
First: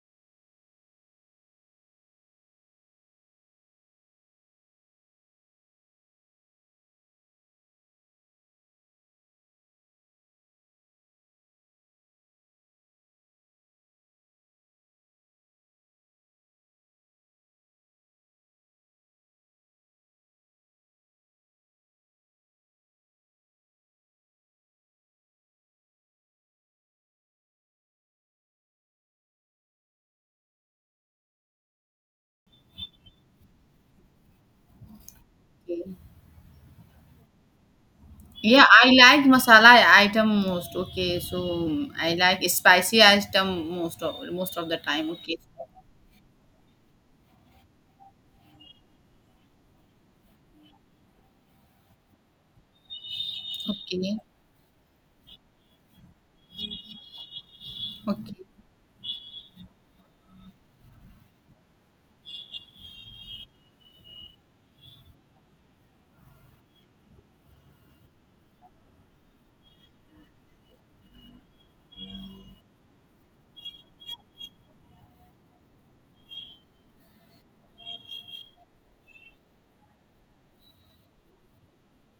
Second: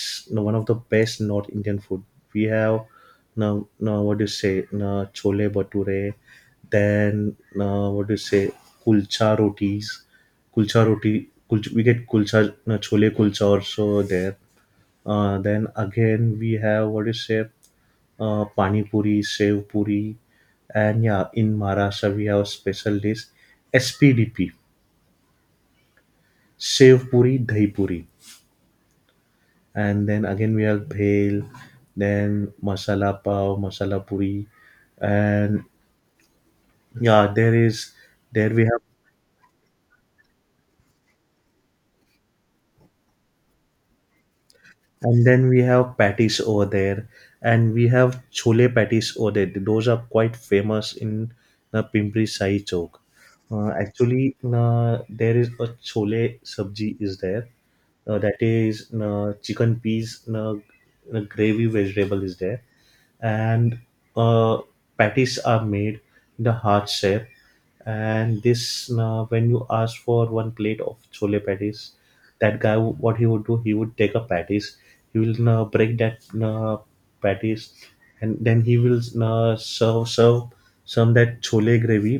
Speaker 1: one of the best North Indian food we have. Now, what do you say, chole bhature, then, what do you say, kulcha rotis, kulcha roti kulcha, we get kulcha, chole kulcha also there. Then again, we have what is say, pani puri, sev puri, and yeah, in Maharashtra we have a special dish SPDP, sev puri, dahi puri, and then again we have bhel, then masala pav, masala puri, and
Speaker 2: Okay.
Speaker 1: yeah, there is there we
Speaker 2: Yeah,
Speaker 1: have.
Speaker 2: I like masala item most. Okay, so I like spicy item most of the time.
Speaker 1: And
Speaker 2: Okay.
Speaker 1: then we have patties over there, and we have chole patties over there. Those are quite famous in the Pimpri Sai Chowk.
Speaker 2: Okay.
Speaker 1: Actually, there is a chole sabji is there.
Speaker 2: Okay.
Speaker 1: That is chicken peas, gravy vegetable is there, and uh, patties are made in the heart shape. And this, when you ask for one plate of chole patties, that guy, what he would do, he would take a patties, he will break that patties, and then he will serve some that chole gravy,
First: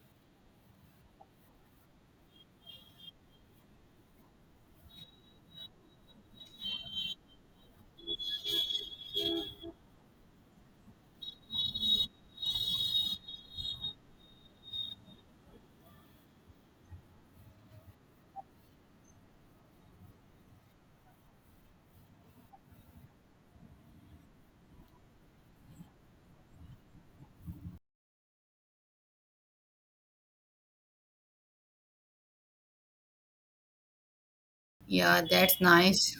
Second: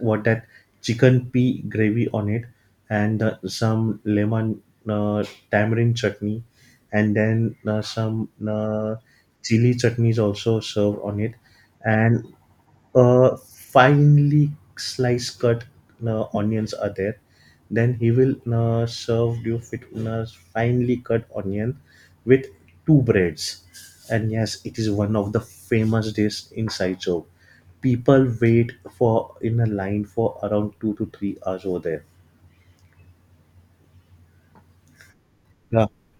Speaker 1: what that chicken pea gravy on it, and some lemon, uh, tamarind chutney, and then some chili chutneys also served on it, and finely sliced cut onions are there. Then he will serve you with finely cut onion with two breads. And yes, it is one of the famous dish inside Chowk. People wait for in a line for around 2 to 3 hours over there.
Speaker 2: Yeah, that's
Speaker 1: Yeah.
Speaker 2: nice.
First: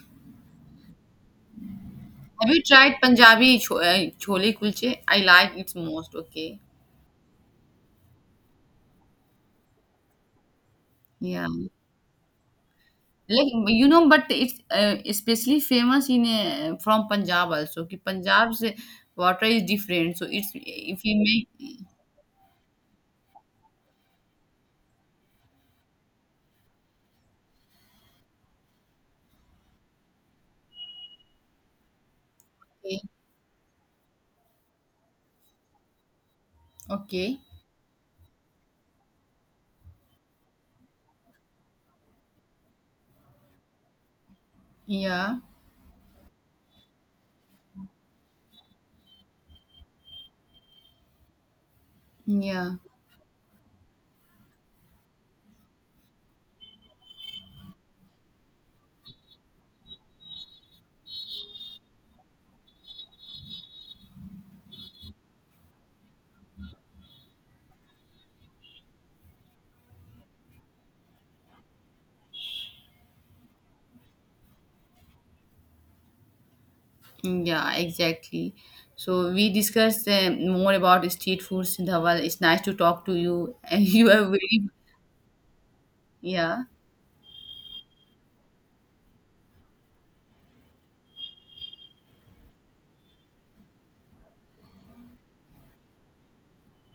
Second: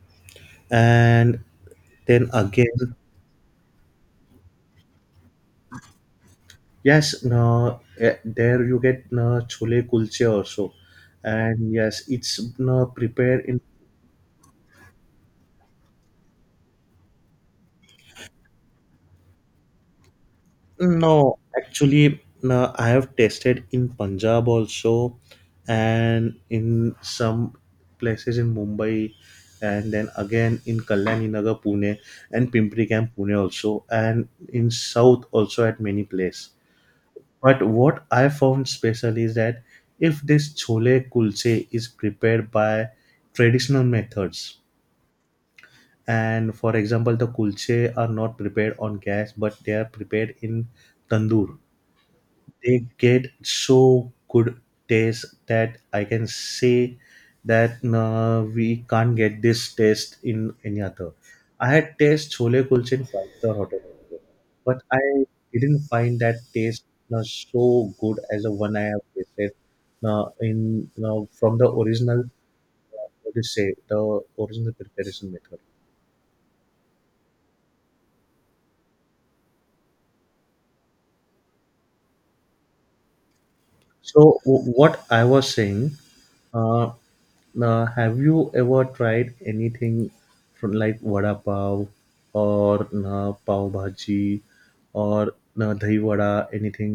Speaker 1: And then
Speaker 2: Have you tried
Speaker 1: again,
Speaker 2: Punjabi chole kulche? I like it most. Okay.
Speaker 1: yes, no, there you get no chole kulche also.
Speaker 2: Yeah.
Speaker 1: And yes, it's no prepared
Speaker 2: Like,
Speaker 1: in.
Speaker 2: but it's especially famous in from Punjab also. Ki Punjab's water is different, so it's if you
Speaker 1: No,
Speaker 2: make
Speaker 1: actually, no, I have tasted in Punjab also, and in some places in Mumbai, and then again in Kalyani Nagar, Pune, and Pimpri
Speaker 2: okay,
Speaker 1: Camp, Pune also, and in South also at many place.
Speaker 2: okay.
Speaker 1: But what I found special is that if this chole kulche is prepared by traditional methods,
Speaker 2: Yeah,
Speaker 1: and for example, the kulche are not prepared on gas, but they are prepared in tandoor,
Speaker 2: yeah,
Speaker 1: they get so good taste that I can say that we can't get this taste in any other. I had taste chole kulche in five-star hotel, but I didn't find that taste so good as the one I have tasted in from the original. What do you say? The original preparation method.
Speaker 2: yeah, exactly. So we discussed more about street foods, Dhawal. It's nice to talk to you, and you are
Speaker 1: So
Speaker 2: very
Speaker 1: what I was saying.
Speaker 2: yeah.
Speaker 1: Uh, Now, have you ever tried anything from like vada pav or na pav bhaji or na dahi vada? Anything?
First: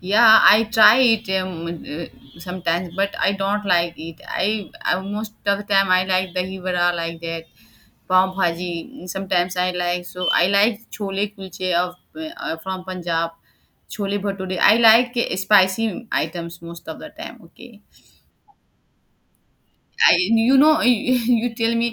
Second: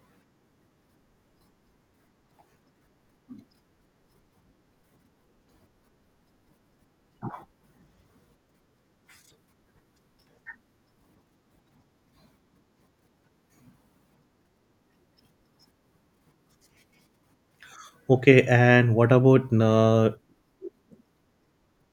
Speaker 2: Yeah, I try it sometimes, but I don't like it. I most of the time I like the hivara like that, pav bhaji. Sometimes I like chole kulche of from Punjab, chole bhature. I like spicy items most of the time. Okay,
Speaker 1: Okay, and what about na?
Speaker 2: I you tell me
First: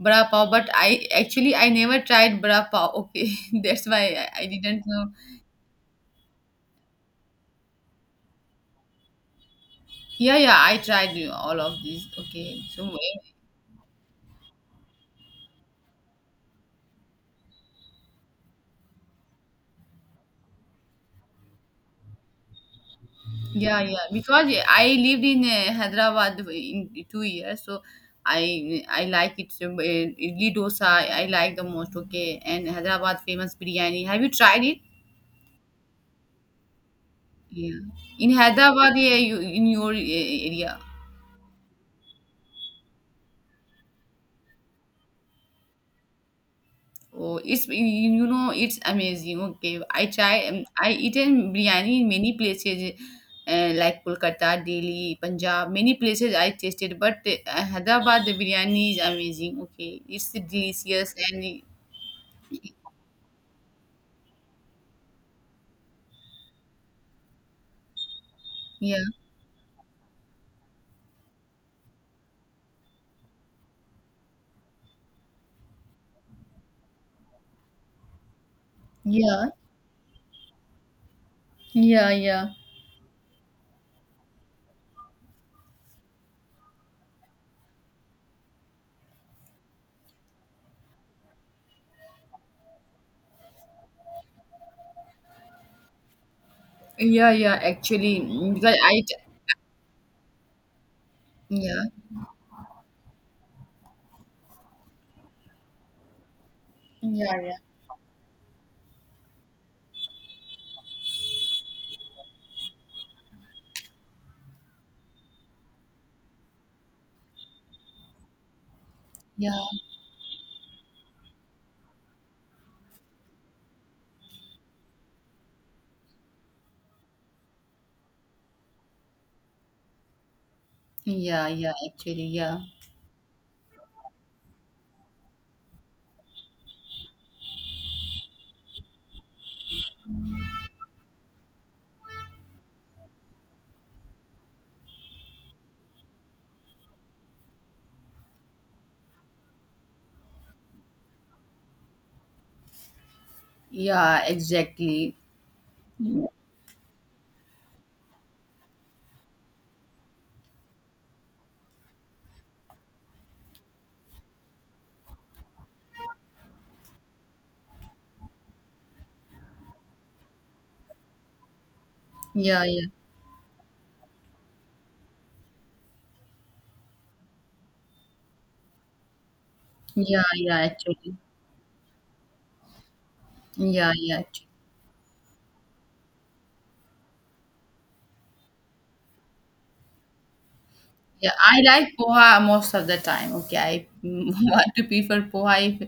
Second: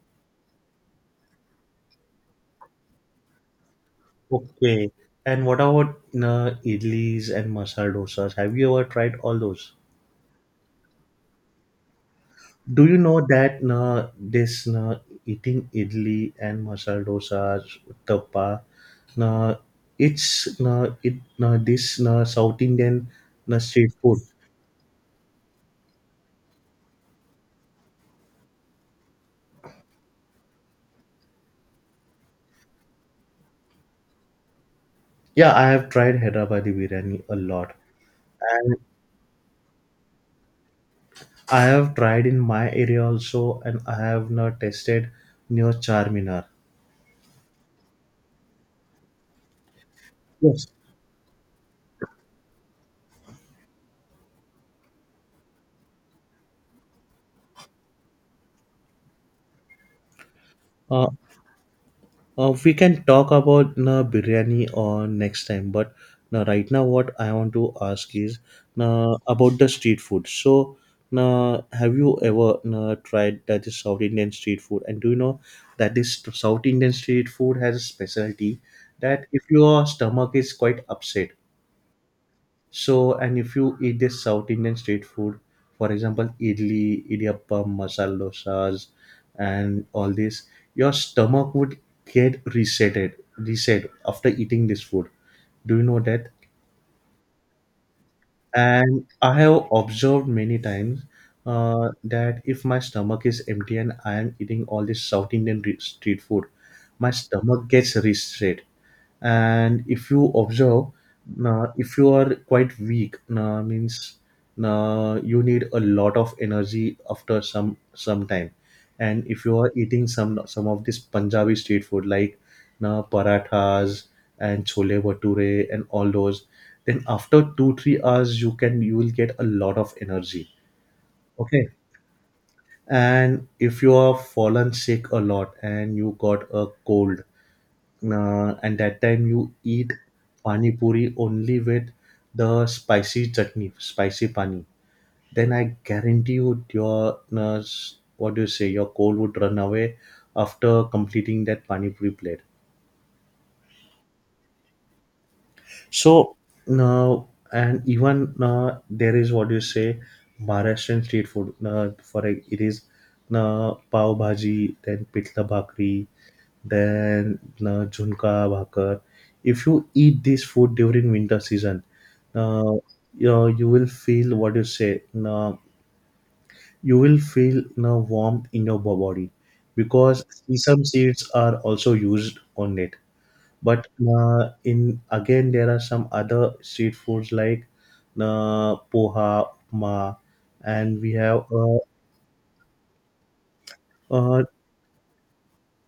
Speaker 2: bra pav, but I actually I never tried bra pav. Okay, that's why I didn't
Speaker 1: Okay,
Speaker 2: know.
Speaker 1: and what about na idlis and masala dosas? Have you ever tried all those?
Speaker 2: Yeah, yeah, I tried all of these. Okay,
Speaker 1: Do
Speaker 2: so
Speaker 1: you know that na this na eating idli and masala dosas, uttappa, na it's na it na this na South Indian na
Speaker 2: yeah,
Speaker 1: street
Speaker 2: yeah.
Speaker 1: food.
Speaker 2: Because I lived in Hyderabad in 2 years, so I like it. So, Idli dosa, I like the most. Okay, and Hyderabad famous biryani. Have you tried it?
Speaker 1: Yeah, I have tried Hyderabadi biryani a lot,
Speaker 2: Yeah. In
Speaker 1: and
Speaker 2: Hyderabad, yeah, you in your area.
Speaker 1: I have tried in my area also, and I have not tasted near Charminar.
Speaker 2: Oh, it's you know it's amazing. Okay, I try.
Speaker 1: Yes.
Speaker 2: I eaten biryani in many places, like Kolkata, Delhi, Punjab. Many places I tasted, but Hyderabad the biryani is amazing. Okay, it's
Speaker 1: Uh,
Speaker 2: delicious and
Speaker 1: we can talk about na biryani or next time, but na right now what I want to ask is
Speaker 2: yeah,
Speaker 1: na about the street food. So na have you ever na tried that is South Indian street food? And do you know that this South Indian street food has a specialty that
Speaker 2: yeah,
Speaker 1: if your stomach is quite upset.
Speaker 2: yeah, yeah,
Speaker 1: So, and if you eat this South Indian street food, for example, idli, idiyappam, masala dosas, and all this, your stomach would get reset after eating this food. Do you know that?
Speaker 2: yeah, yeah. Actually, because I,
Speaker 1: And I have observed many times
Speaker 2: yeah,
Speaker 1: that if my stomach is empty and I am eating all this South Indian street food, my
Speaker 2: yeah, yeah,
Speaker 1: stomach gets reset. And if you observe, if you are quite weak, means you need a lot of energy after some time. And if
Speaker 2: yeah,
Speaker 1: you are eating some of this Punjabi street food like na parathas and chole bhature and all those, then after 2 3 hours you will get a lot of energy.
Speaker 2: yeah,
Speaker 1: Okay,
Speaker 2: yeah. Actually, yeah,
Speaker 1: and if you are fallen sick a lot and you got a cold, and that time you eat pani puri only with the spicy chutney spicy pani, then I guarantee you your uh, what do you say your cold would run away after completing that pani puri plate.
Speaker 2: yeah, exactly.
Speaker 1: So now, and even now, there is what you say Maharashtrian street food. Now, it is now pav bhaji, then pitla bhakri, then now junka bhakar. If you eat this food during winter season,
Speaker 2: Yeah,
Speaker 1: now
Speaker 2: yeah,
Speaker 1: you will feel what you say. Now you will feel now warmth in your body
Speaker 2: yeah,
Speaker 1: because
Speaker 2: yeah.
Speaker 1: sesame
Speaker 2: Actually,
Speaker 1: seeds are also used on it. But
Speaker 2: yeah, yeah, actually.
Speaker 1: in again, there are some other street foods like poha, and we
Speaker 2: Yeah.
Speaker 1: have
Speaker 2: I like poha most of the time. Okay, I
Speaker 1: uh,
Speaker 2: want to prefer poha if,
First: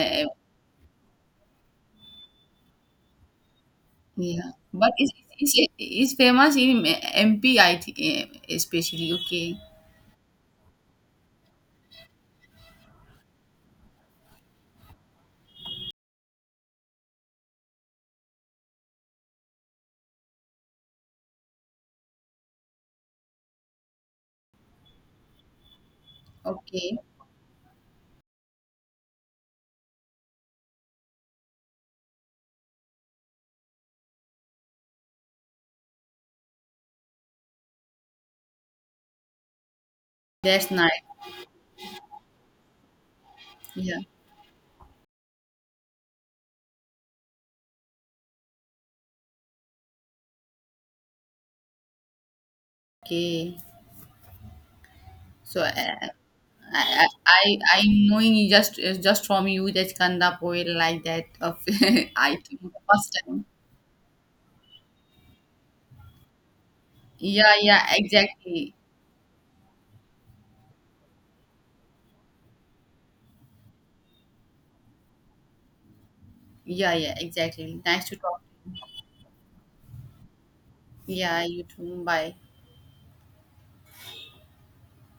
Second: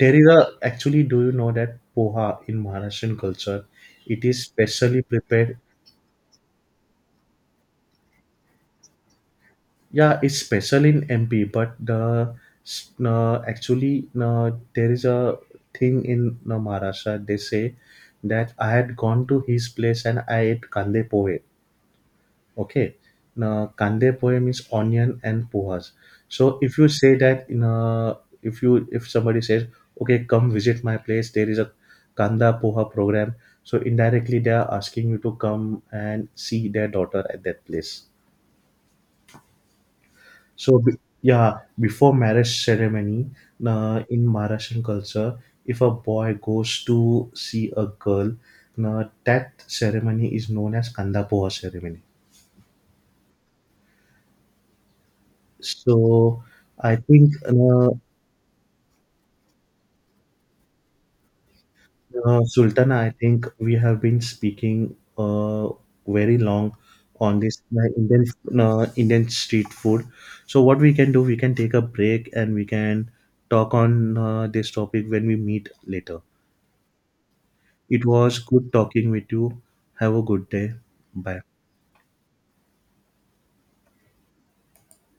Speaker 1: there is a actually. Do you know that poha in Maharashtrian culture, it is
Speaker 2: yeah, but
Speaker 1: specially prepared.
Speaker 2: it's it's famous in MP. I think especially. Okay,
Speaker 1: Yeah, it's special in MP, but the actually there is a thing in Maharashtra. They say that I had gone to his place and I ate kande pohe. Okay. Now, kande poem is onion and pohas. So if you
Speaker 2: okay,
Speaker 1: say that in a, if you if somebody says, okay, come visit my place, there is a kanda poha program. So indirectly they are asking you to come and see their daughter at that place.
Speaker 2: that's
Speaker 1: So
Speaker 2: nice.
Speaker 1: yeah, before marriage ceremony,
Speaker 2: Yeah.
Speaker 1: in Maharashtrian culture, if a boy goes to see a girl, that ceremony is known as kanda poha ceremony.
Speaker 2: Okay. So
Speaker 1: So I
Speaker 2: I
Speaker 1: think.
Speaker 2: I I am knowing you just from you that Kanda poet like that of item
Speaker 1: Sultana, I
Speaker 2: first time.
Speaker 1: think we have been speaking very long on
Speaker 2: Yeah,
Speaker 1: this
Speaker 2: yeah,
Speaker 1: Indian
Speaker 2: exactly.
Speaker 1: street food. So what we can do, we can take a break and we can talk on this topic when we meet later.
Speaker 2: Yeah, yeah, exactly.
Speaker 1: It
Speaker 2: Nice to
Speaker 1: was
Speaker 2: talk.
Speaker 1: good talking with you. Have a good day. Bye.
Speaker 2: Yeah, you too. Bye.